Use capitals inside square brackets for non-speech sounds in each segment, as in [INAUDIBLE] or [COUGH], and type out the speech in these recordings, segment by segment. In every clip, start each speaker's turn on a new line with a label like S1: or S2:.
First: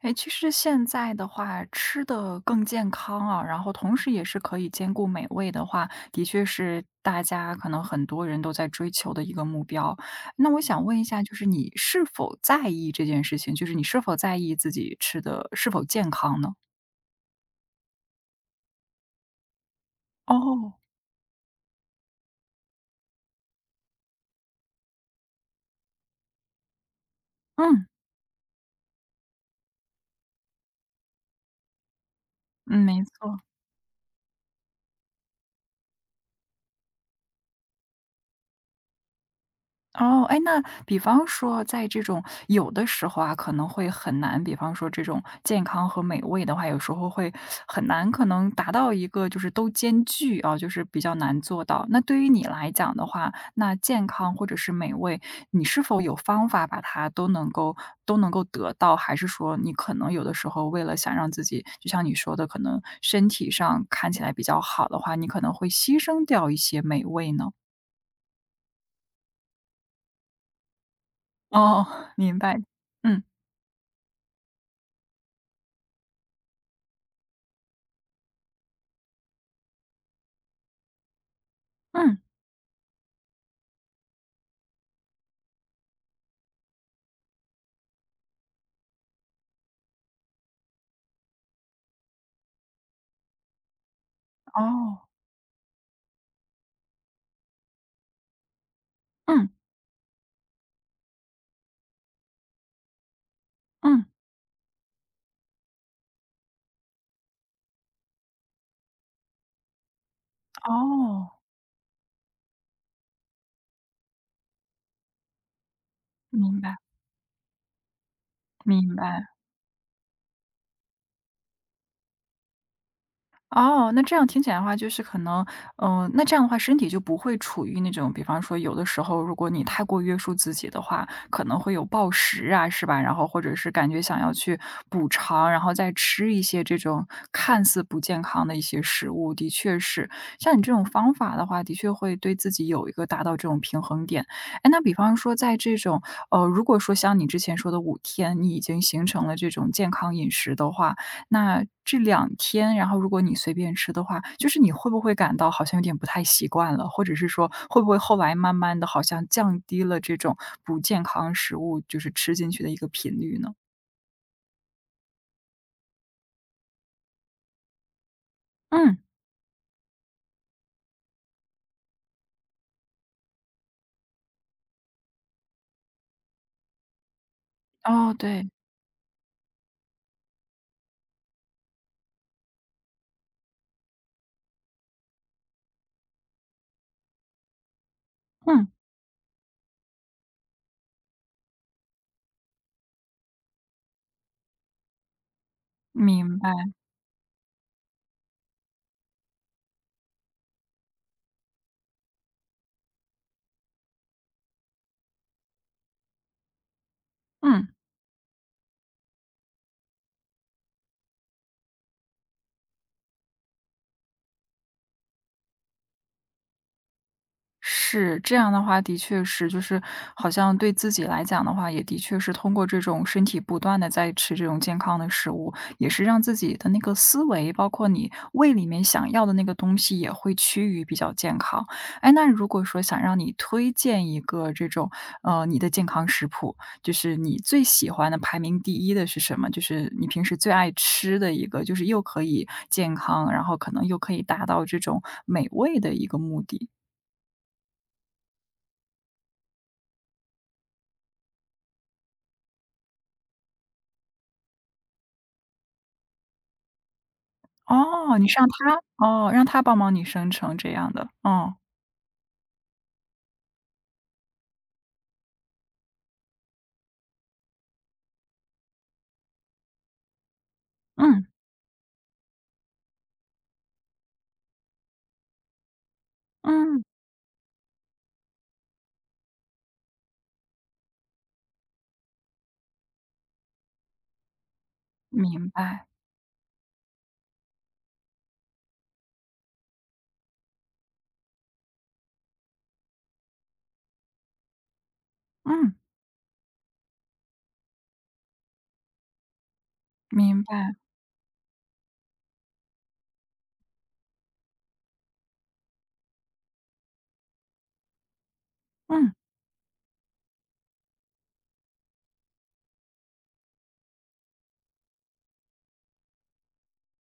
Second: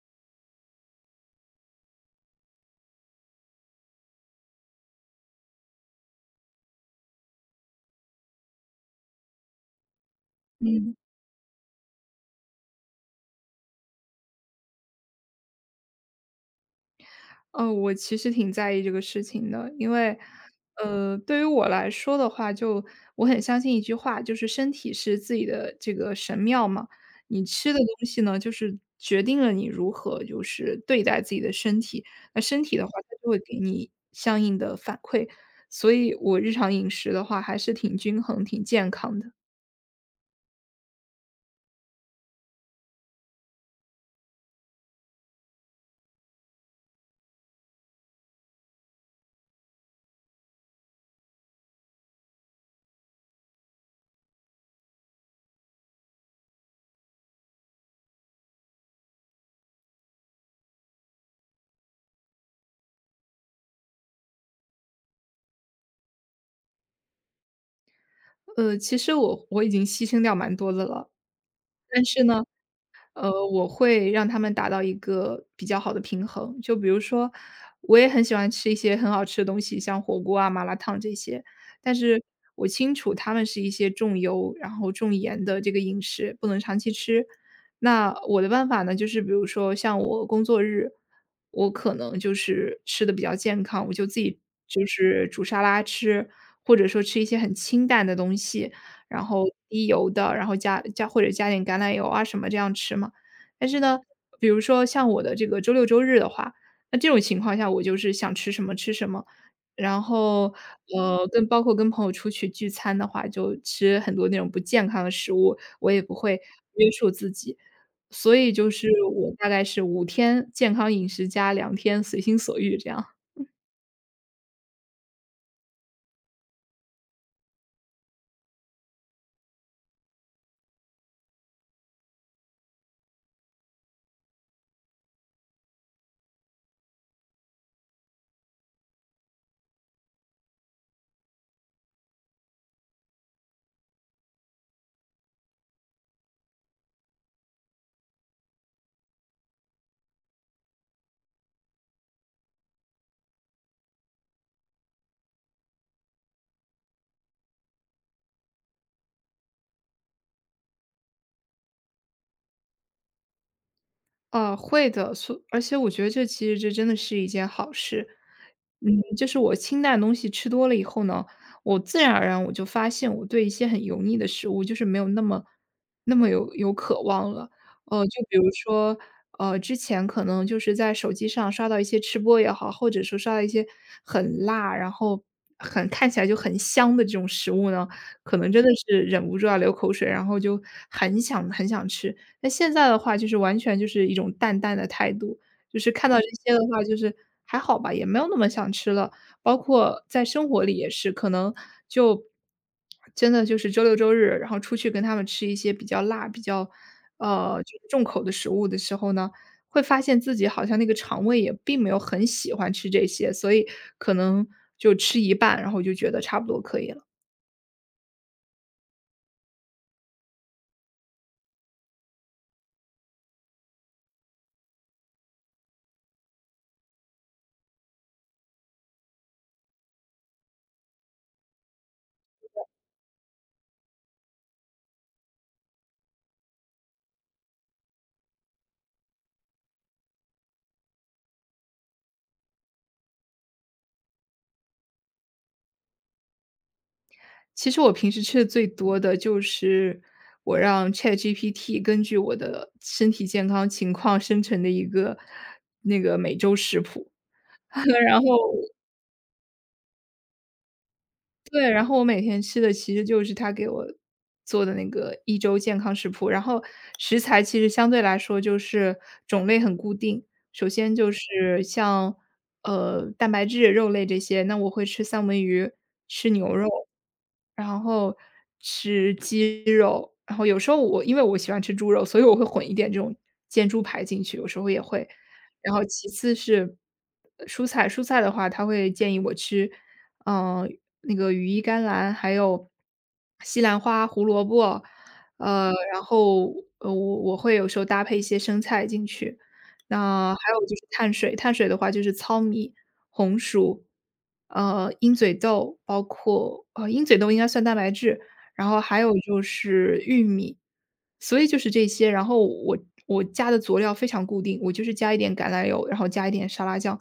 S1: 哎，其实现在的话，吃的更健康啊，然后同时也是可以兼顾美味的话，的确是大家可能很多人都在追求的一个目标。那我想
S2: 嗯，
S1: 问一下，就是你是否在意这件事情？就是你是否在意自己吃的是否健康呢？
S2: 哦，我其实挺在意这个事情的。因为，
S1: 哦，
S2: 对于我来说的话，就我很相信一句话，就是身体是自己的这个神庙嘛。你吃的
S1: 嗯，
S2: 东西呢，就是决定了你如何就是对待自己的身体，那身体的
S1: 嗯，
S2: 话，
S1: 没
S2: 它就会
S1: 错。
S2: 给你相应的反馈，所以我日常饮食的话还是挺均衡、挺健康的。
S1: 哦，哎，那比方说在这种有的时候啊，可能会很难，比方说这种健康和美味的话，有时候会很难，可能达到一个就是都兼具啊，就是比较难做到。那对于你来讲的话，那健康或者是美味，你是否有方法把它都能够得到？还是说你可能有的时候为了想让自己，就像你说的，可能身体上看起来比较好的话，你可能会牺牲掉一些美味呢？
S2: 其实我已经牺牲掉蛮多的了，
S1: 哦，
S2: 但
S1: [LAUGHS]
S2: 是
S1: 明
S2: 呢
S1: 白，嗯。
S2: 我会让他们达到一个比较好的平衡。就比如说，我也很喜欢吃一些很好吃的东西，像火锅啊、麻辣烫这些，但
S1: 嗯，
S2: 是我清楚他们是一些重油，然后重盐的这个饮食，不能长期吃。那我的办法呢，就是比如说像我工作日，我可能就是吃的比较健康，我就自己就
S1: 哦，
S2: 是煮沙拉吃，或者说吃一些很清淡的东西，然后
S1: 嗯，
S2: 低油的，然后加或者加点橄榄油啊什么这样吃嘛。但是呢，
S1: 嗯，
S2: 比如说像我的这个周六周日的话，那这种情况下我就是想吃什么吃什么，然后
S1: 哦，
S2: 包括跟朋友出去聚餐的话，就吃很多那种不健康的食物，我也不会
S1: 明白，
S2: 约束自己。所以就是
S1: 明白。
S2: 我大概是5天健康饮食加两天随心所欲这样。
S1: 哦，那这样听起来的话，就是可能，嗯，那这样的话，身体就不会处于那种，比方说，有的时候如果你太过约束自己的话，可能会有暴食啊，是吧？然后或者是感觉想要去补偿，然后再吃一些这种看似不健康的一些食物，的确是，像你这种方法的话，的确会对自己有一个达到这种平衡点。哎，那比方说，在这种，如果说像你之前说的5天，你已经形成了这种健康饮食的话，那这两天，然后如果你随便吃的话，就是你会不会感到好像有点不太习惯了？或者是说，会不会后来慢慢的好像降低了这种不健康食物，就是吃进去的一个频率呢？
S2: 会的，而且我觉得其实这真的是一件好事。
S1: 嗯，
S2: 就是我清淡东西吃多了以后呢，我自然而然我就发现我对一些很油腻的食物就是没有那么有渴望了。
S1: 哦，
S2: 就比如
S1: 对，
S2: 说，之前可能就是在手机上刷到一些吃播也好，或者说刷到一些很辣，然后很看起来就很香的这种食物呢，可能真的
S1: 嗯，
S2: 是忍不住要流口水，然后就很想很想吃。那现在的话就是完全就是一种淡淡的态度，就是看到这
S1: 明白，
S2: 些的话，就是还好吧，也没有那么想吃了。包括在生活里也是，可能就真的就是周六周日，然后出去跟他们吃一些比较辣、比较
S1: 嗯。
S2: 就是重口的食物的时候呢，会发现自己好像那个肠胃也并没有很喜欢吃这些，所以可能就吃一半，然后就觉得差不多可以了。
S1: 是，这样的话的确是，就是好像对自己来讲的话，也的确是通过这种身体不断的在吃这种健康的食物，也是让自己的那个思维，包括你胃里面想要的那个东西也会趋于比较健康。哎，那如果说想让你推荐一个这种，你的健康食谱，就是你最喜欢的排名第一的是什么？就是你平时最爱吃的一个，就是又可以健康，然后可能又可以达到这种美味的一个目的。
S2: 其实我平时吃的最多的就是我让 ChatGPT 根据我的身体健康情况生成的一个那个每周食谱。[LAUGHS]
S1: 哦，
S2: 然后
S1: 你是让他哦，让他帮忙你生成这样的，哦，
S2: 对，然后我每天吃的其实就是他给我做的那个一周健康食谱，然后食材其实相对来说就是种类很固定。首先就
S1: 嗯，
S2: 是像，蛋白质、肉类这些，那我会吃三文鱼，吃牛肉。
S1: 嗯，
S2: 然后吃鸡肉，然后有时候我因为我喜欢吃猪肉，所以我会混一点这种煎猪排进去，有时候也会。
S1: 明
S2: 然后
S1: 白，
S2: 其次是蔬菜。蔬菜的话，他会建议我吃，嗯、那个羽衣甘蓝，还有西兰花、胡萝卜，
S1: 嗯，
S2: 然后我会有时候搭配一些生菜进去。那还
S1: 明
S2: 有
S1: 白，
S2: 就是碳水。碳水的话就是糙米、红薯，鹰嘴豆，包括鹰嘴豆应该算蛋白质，然后还有
S1: 嗯，
S2: 就是玉米，所以就是这些。然后我加的佐料非常固定，我就是加一点橄榄油，然后加一点沙拉酱，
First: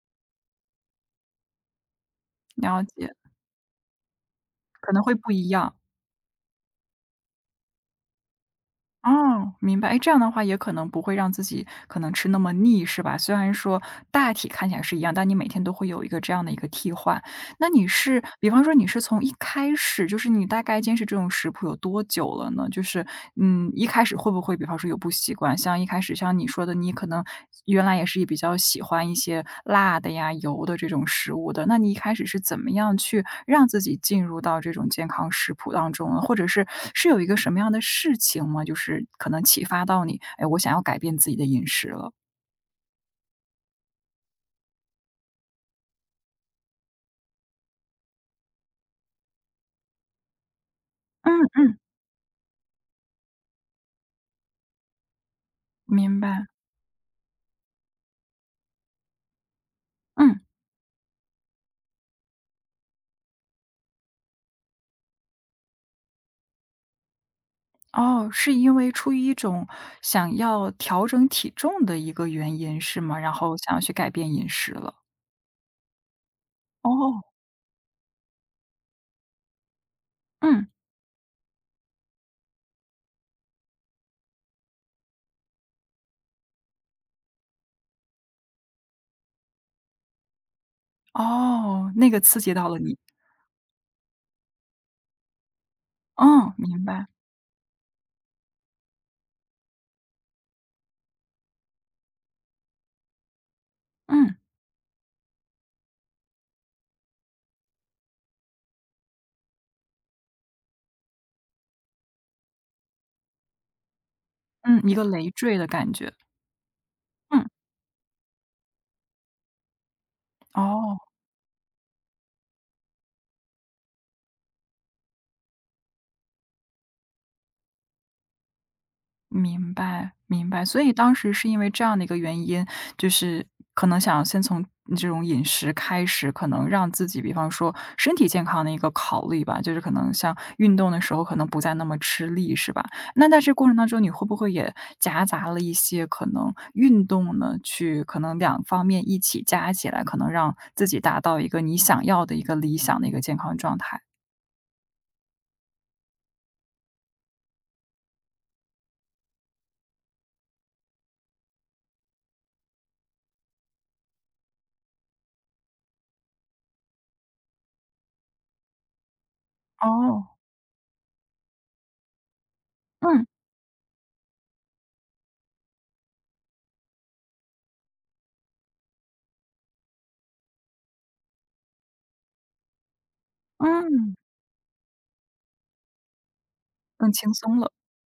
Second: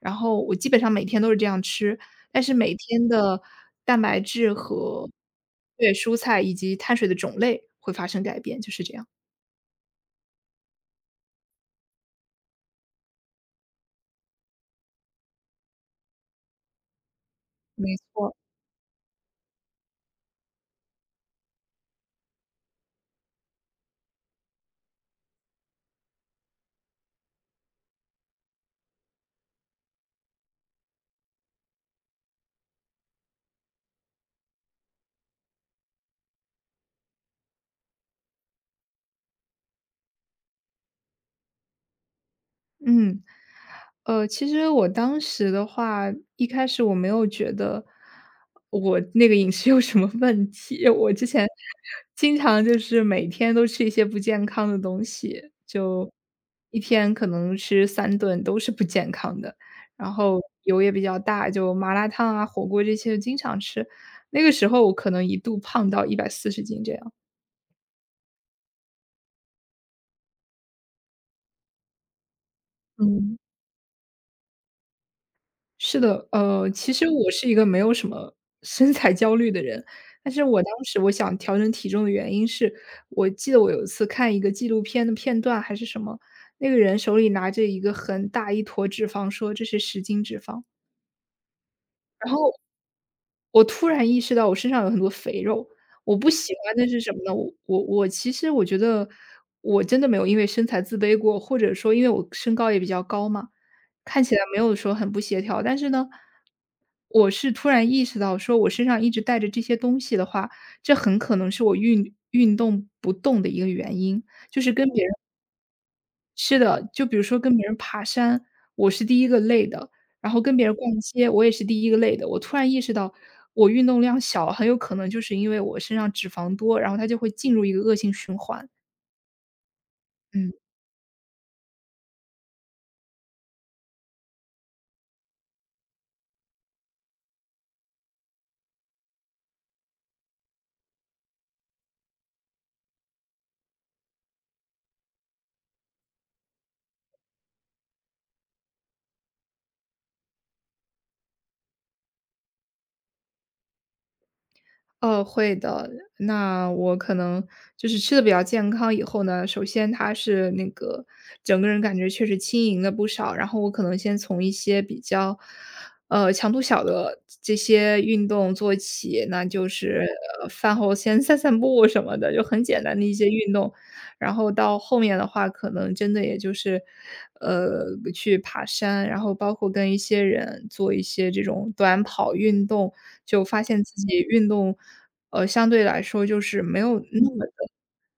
S2: 然后我基本上每天都是这样吃。但是每
S1: 了
S2: 天
S1: 解，
S2: 的蛋白质
S1: 可能
S2: 和，
S1: 会不一样。
S2: 对，蔬菜以及碳水的种类会发生改变，就是这样。
S1: 哦，明白，哎，这样的话也可能不会让自己可能吃那么腻，是吧？虽然说大体看起来是一样，但你每天都会有一个这样的一个替换。那你
S2: 没
S1: 是
S2: 错。
S1: 比方说你是从一开始就是你大概坚持这种食谱有多久了呢？就是，嗯，一开始会不会比方说有不习惯，像一开始像你说的，你可能原来也是比较喜欢一些辣的呀、油的这种食物的，那你一开始是怎么样去让自己进入到这种健康食谱当中呢？或者是有一个什么样的事情吗？就是可能启发到你，哎，我想要改变自己的饮食了。
S2: 嗯。其实我当时的话，一开始我没有觉得我那个饮食有什么问题。我之
S1: 嗯
S2: 前
S1: 嗯，
S2: 经常就是每天都吃一些不健康的东西，就
S1: 明白，
S2: 一天可能吃三顿都是不健康的，然后
S1: 嗯。
S2: 油也比较大，就麻辣烫啊、火锅这些经常吃，那个时候我可能一度胖到140斤这样。
S1: 哦，是因为出于一种想要调整体重的一个原因是吗？然
S2: 嗯。
S1: 后想要去改变饮食了。
S2: 是的。其实
S1: 哦，
S2: 我是一个没有什么身材焦虑的人，但是我
S1: 嗯，
S2: 当时我想调整体重的原因是，我记得我有一次看一个纪录片的片段还是什么，那个人手里拿着一个很大一坨脂肪，说这是十斤脂肪，
S1: 哦，那个
S2: 然
S1: 刺
S2: 后
S1: 激到了你。
S2: 我突然意识到我身上有很多肥肉。我不喜
S1: 嗯，
S2: 欢
S1: 明
S2: 的是
S1: 白。
S2: 什么呢？我其实我觉得我真的没有因为身材自卑过，或者说因为我身高也比较高嘛，看起
S1: 嗯，
S2: 来没有说很不协调。但是呢，我是突然意识到说我身上一直带着这些东西的话，这很可能是我运动不动的一个原因，就是
S1: 嗯，
S2: 跟
S1: 一
S2: 别
S1: 个
S2: 人
S1: 累赘的感觉。
S2: 是的，就比如说
S1: 嗯，
S2: 跟别人爬山，我是第一个累的，然后跟别人
S1: 哦。
S2: 逛街，我也是第一个累的。我突然意识到，我运动量小，很有可能就是因为我身上脂肪多，然后它就会进入一个恶性循环。
S1: 明白，明
S2: 嗯。
S1: 白。所以当时是因为这样的一个原因，就是可能想先从这种饮食开始，可能让自己，比方说身体健康的一个考虑吧，就是可能像运动的时候，可能不再那么吃力，是吧？那在这过程当中，你会不会也夹杂了一些可能运动呢？去可能两方面一起加起来，可能让自己达到一个你想要的一个理想的一个健康状态。
S2: 哦，会的。那我可能就是吃的比较健康以后呢，首先它是那个整个人感觉确实轻盈了不少，然后我可能先从一些比较，强度小的这些运动做起，那就是，
S1: 哦，
S2: 饭后先散散步什么的，就很简单的一些
S1: 嗯，
S2: 运动，然后到后面的话，可能真的也就是，呃，去爬山，然后包括跟一些人做一些这种短跑运动，就发现自
S1: 嗯，
S2: 己运动，相对来说就是没有
S1: 更
S2: 那
S1: 轻
S2: 么，
S1: 松了，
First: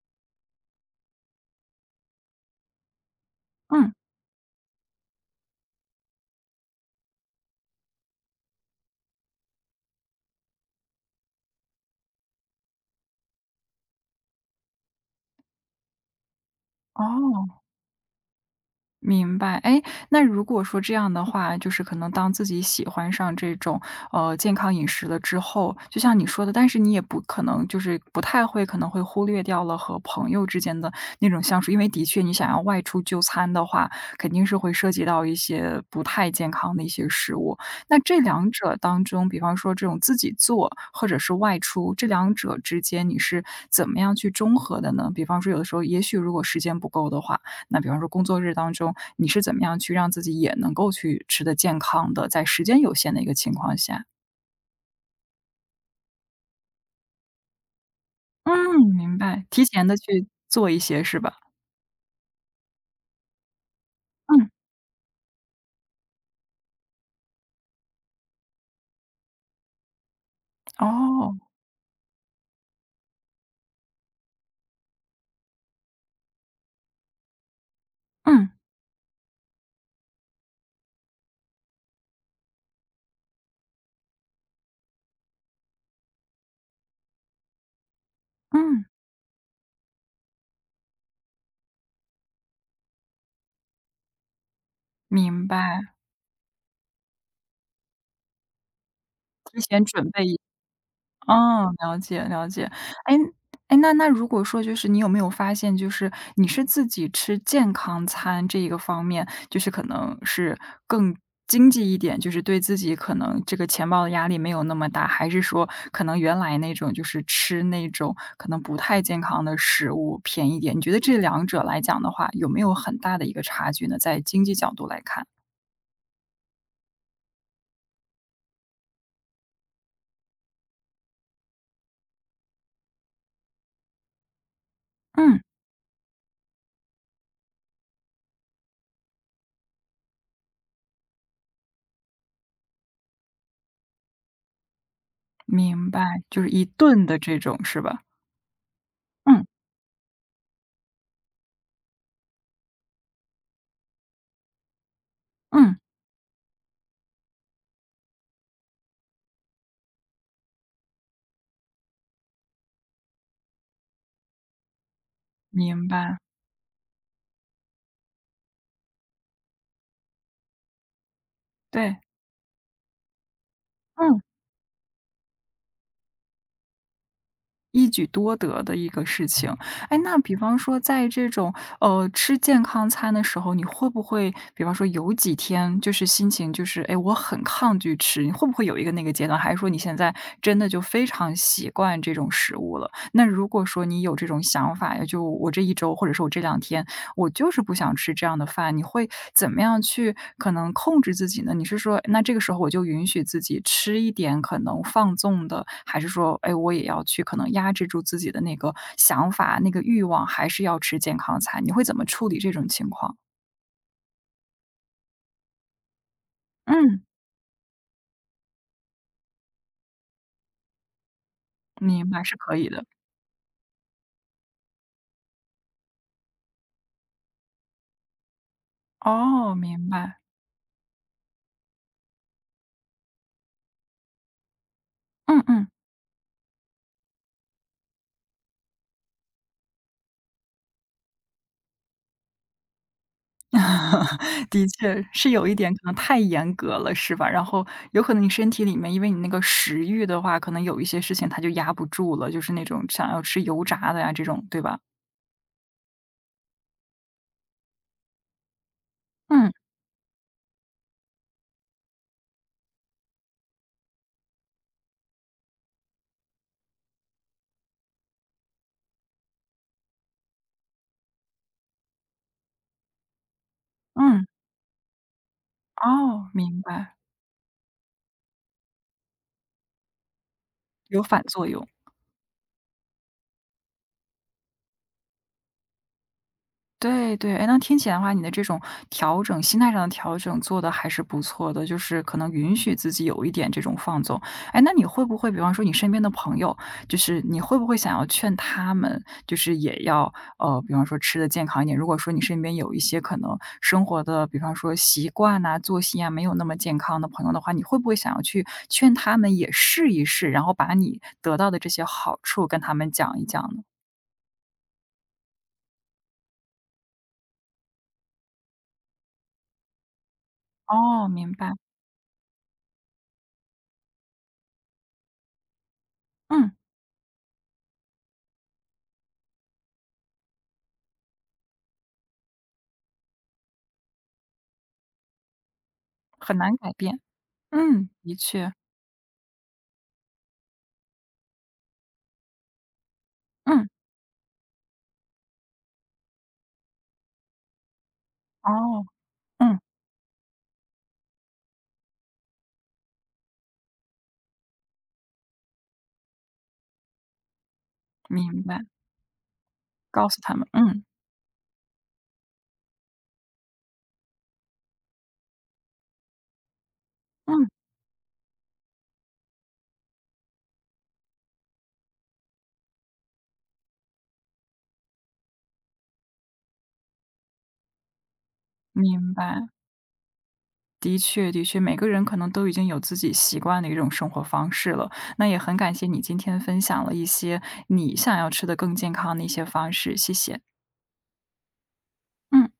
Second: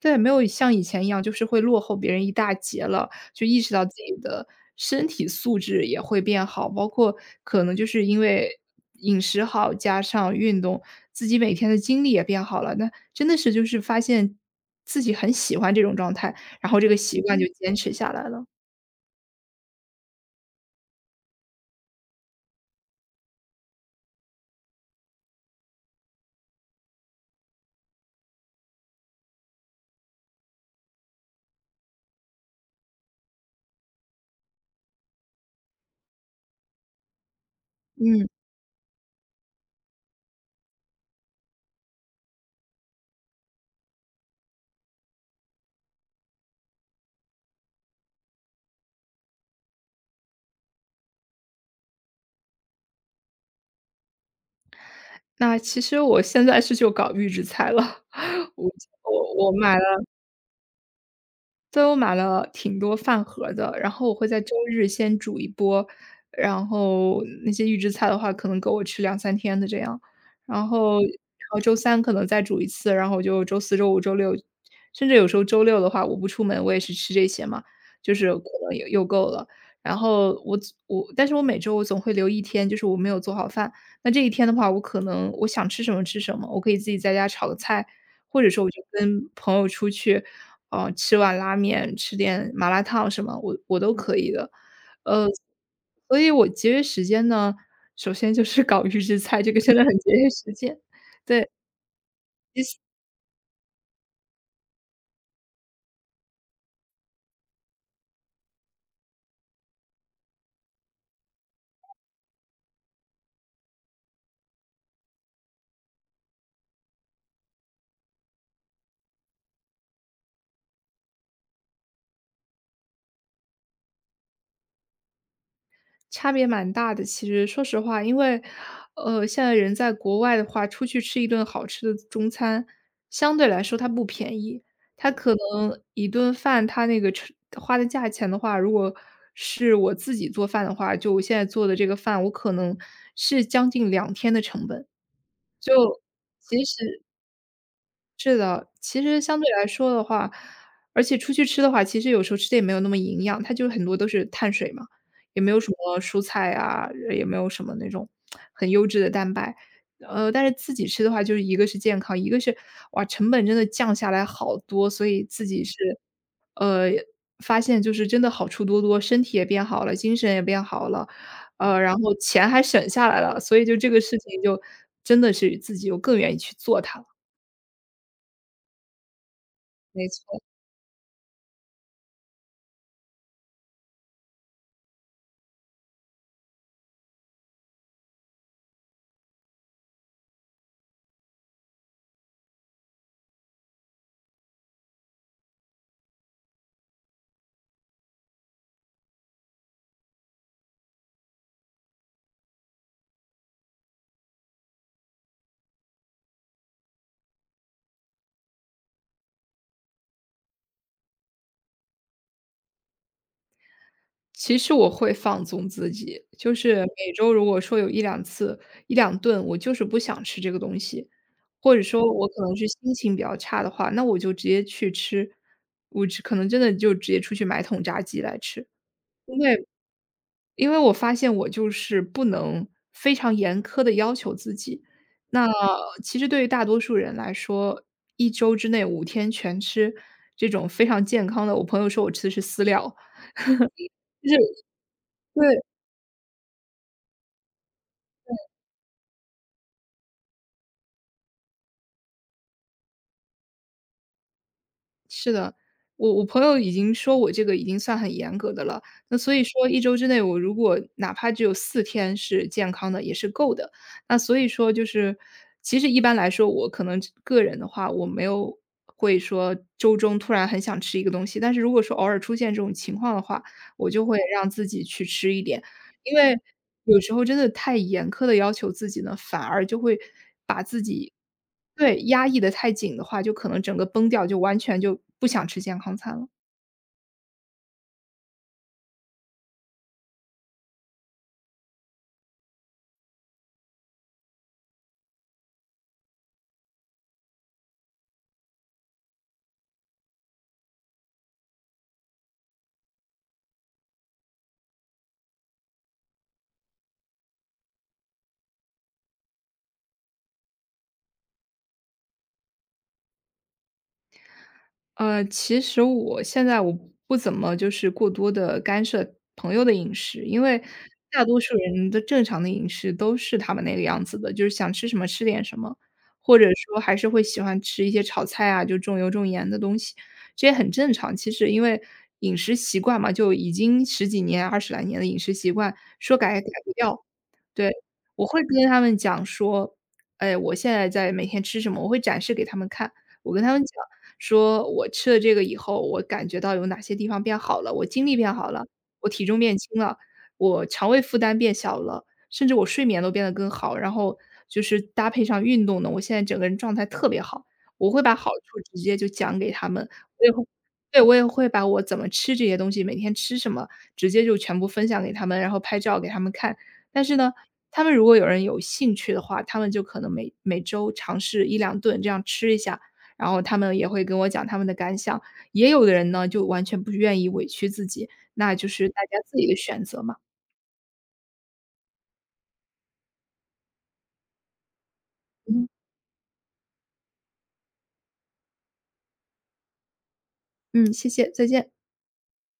S2: 对，没有像以前一样，就是会落后别人一大截了，就意识到自
S1: 嗯，
S2: 己的身体素质也会变好，包括可能就是因为饮食好，加上运动，自己每天的精力也变好了。那真的是就是发现自己很喜欢这种状态，然后这个习惯就
S1: 哦。
S2: 坚持下来了。
S1: 明白，哎，那如果说这样的话，就是可能当自己喜欢上这种，健康饮食了之后，就像你说的，但是你也不可能就是不太会，可能会忽略掉了和朋友之间的那种相处，因为的确你想要外出就餐的话，肯定是会涉及到一些不太健康的一些食物。那这
S2: 嗯，
S1: 两者当中，比方说这种自己做或者是外出，这两者之间你是怎么样去中和的呢？比方说有的时候，也许如果时间不够的话。那比方说工作日当中，你是怎么样去让自己也能够去吃得健康的，在时间有限的一个情况下？
S2: 那其实我现在就搞预制菜了，[LAUGHS] 我
S1: 嗯，明
S2: 我
S1: 白，
S2: 我
S1: 提
S2: 买
S1: 前的去做一些是吧？
S2: 所以我买了挺多饭盒的，然后我会在
S1: 嗯，
S2: 周日先煮一波，然后那些预制菜的话，可能够我吃两三天的这样。然后
S1: 哦，
S2: 周三可能再煮一次，然后就周四周五周六，甚至有时候周六的话，我不出门，我也是吃这些嘛，就是可
S1: 嗯，
S2: 能又够了。然后我总我但是我每周我总会留一天，就是我没有做好饭。那这一天的话，我可能我想吃什么吃什么，我可以自己在家炒个菜，或者说我就
S1: 嗯，
S2: 跟朋友出去哦，吃碗拉面，吃点麻辣烫什么，我都可以的。呃，
S1: 明白，
S2: 所以我节约时间呢，首先就是搞预制菜，这个
S1: 提
S2: 真的
S1: 前
S2: 很
S1: 准
S2: 节
S1: 备
S2: 约
S1: 一
S2: 时间。对，
S1: 哦，了解了解。哎，那如果说就是你有没有发现，就是你是自己吃健康餐这一个方面，就是可能是更经济一点，就是对自己可能这个钱包的压力没有那么大，还是说可能原来那种就是吃那种可能不太健康的食物便宜一点？你觉得这两者来讲的话，有没有很大的一个差距呢？在经济角度来看。
S2: 差别蛮大的，其实说实话。因为，现在人在国外的话，出去吃一顿好吃的中餐，相对来说它不便宜。它可
S1: 嗯，
S2: 能一顿饭它那个吃花的价钱的话，如果是我自己做饭的话，就我现在做的这个饭，我可能是将近两天的成本。就
S1: 明白，就是
S2: 其
S1: 一
S2: 实
S1: 顿的这种是吧？
S2: 是的，其实相
S1: 嗯
S2: 对来说的话，而且出去吃的话，其实有时候吃的也没有那么营养，它就很多都是碳水嘛，也没有什
S1: 嗯，
S2: 么蔬菜啊，也没有什么那种很优质的蛋白。但是自己吃的话，就是一个是健康，一个是哇，成本真的降下来好多，所以自己是
S1: 明白，
S2: 呃，发现就是真的好处多多，身体也变好了，精神也变好了，然
S1: 对。
S2: 后钱还省下来了，所以就这个事
S1: 嗯，
S2: 情就真的是自己又更愿意去做它了。
S1: 一举多得的一个事情。哎，
S2: 没
S1: 那比
S2: 错，
S1: 方说在这种，吃健康餐的时候，你会不会比方说有几天就是心情就是，哎，我很抗拒吃，你会不会有一个那个阶段？还是说你现在真的就非常习惯这种食物了？那如果说你有这种想法，就我这一周或者说我这两天我就是不想吃这样的饭，你会怎么样去可能控制自己呢？你是说，那这个时候我就允许自己吃一点可能放纵的，还是说，哎，我也要去可能压制住自己的那个想法、那个欲望，还是要吃健康餐？你会怎么处理这种情况？
S2: 其实我会放纵自己，就是
S1: 嗯，
S2: 每周如果说有一两次、一两顿，我就是不想吃这个东西，或者说
S1: 明白，
S2: 我
S1: 是
S2: 可能
S1: 可
S2: 是
S1: 以的。
S2: 心情比较差的话，那我就直接去吃，我只可能真的就直接出去买桶炸鸡来吃。
S1: 哦，
S2: 对，
S1: 明白。
S2: 因为我发现我就是不能非常严苛的要求自己。
S1: 嗯
S2: 那
S1: 嗯。
S2: 其实对于大多数人来说，一周之内5天全吃这种非常健康的我朋友说我吃的是饲料，就是
S1: [LAUGHS] 的确，是有一
S2: 对。
S1: 点可能太严格了，是吧？然后有可能你身体里面，因为你那个食欲的话，可能有一些事情它就压不住了，就是那种想要吃油炸的呀，这种，对吧？
S2: 是的，我朋友已经说我这个已经算很严格的了，那所以
S1: 嗯，
S2: 说一周之内我如果哪怕只有4天是健康的，也是够的。那所以说就是其实一般来说，我可能个人的话，我没有会说周中突然很想吃一个东西，但是如果说偶尔出现这种情况的话，我就会
S1: 嗯，
S2: 让自己去吃一点。因
S1: 哦，
S2: 为
S1: 明白，
S2: 有时候真的太严苛的要求自己呢，反而就会
S1: 有反作用。
S2: 对，压抑的太紧的话，就可能整个崩掉，就完全就不想吃健康餐了。
S1: 对对，哎，那听起来的话，你的这种调整心态上的调整做的还是不错的，就是可能允许自己有一点这种放纵。哎，那你会不会比方说你身边的朋友，就是你会不会想要劝他们，就是也要，比方说吃的健康一点，如果说你身边有一些可能生活的，比方说习惯呐、作息啊，没有那么健康的朋友的话，你会不会想要去劝他们也试一试，然后把你得到的这些好处跟他们讲一讲呢？
S2: 其实我现在我不怎么就是过多的干涉朋友的饮食，因为
S1: 哦，
S2: 大
S1: 明
S2: 多
S1: 白，
S2: 数人的正常的饮食都是他们那个样子的，就是想吃什么吃点什么，或者
S1: 嗯，
S2: 说还是会喜欢吃一些炒菜啊，就重油重盐的东西，这也很正常。其实因为饮食习惯嘛，就已经十几年、二十来年的饮食习惯，说改
S1: 很
S2: 也改
S1: 难
S2: 不
S1: 改变。
S2: 掉。对，
S1: 嗯，的
S2: 我会
S1: 确，
S2: 跟他们讲说，哎，我现在在每天吃什么，我会展示给他们看。我跟他们
S1: 嗯，
S2: 讲说，我吃了这个以后，我感觉到有哪些地方变好了，我精力变好了，
S1: 哦，
S2: 我体重变
S1: 嗯，
S2: 轻了，我肠胃负担变小了，甚至我睡眠都变得更好。然后就是搭配上运动呢，我现在整个人状态特别好。我会把好
S1: 明
S2: 处
S1: 白，
S2: 直接就讲给他们，
S1: 告诉
S2: 我也
S1: 他
S2: 会
S1: 们，嗯，
S2: 对，我也会把我怎么吃这些东西，每天吃什么，直接就全部分享给他们，然后拍照给他们看。但是呢，
S1: 嗯，
S2: 他们如果有人有兴趣的话，他们就可能每周尝试一两顿这样吃一下，然后他们也会跟我讲他们的感想。也有的人呢，就完全不愿意委屈自己，那就是大
S1: 明
S2: 家自己
S1: 白。
S2: 的选择嘛。
S1: 的确，的确，每个人可能都已经有自己习惯的一种生活方式了。那也很
S2: 嗯，
S1: 感谢你今天分享了一些你想要吃的更健康的一些方式，谢谢。
S2: 嗯，谢谢，再见。
S1: 嗯。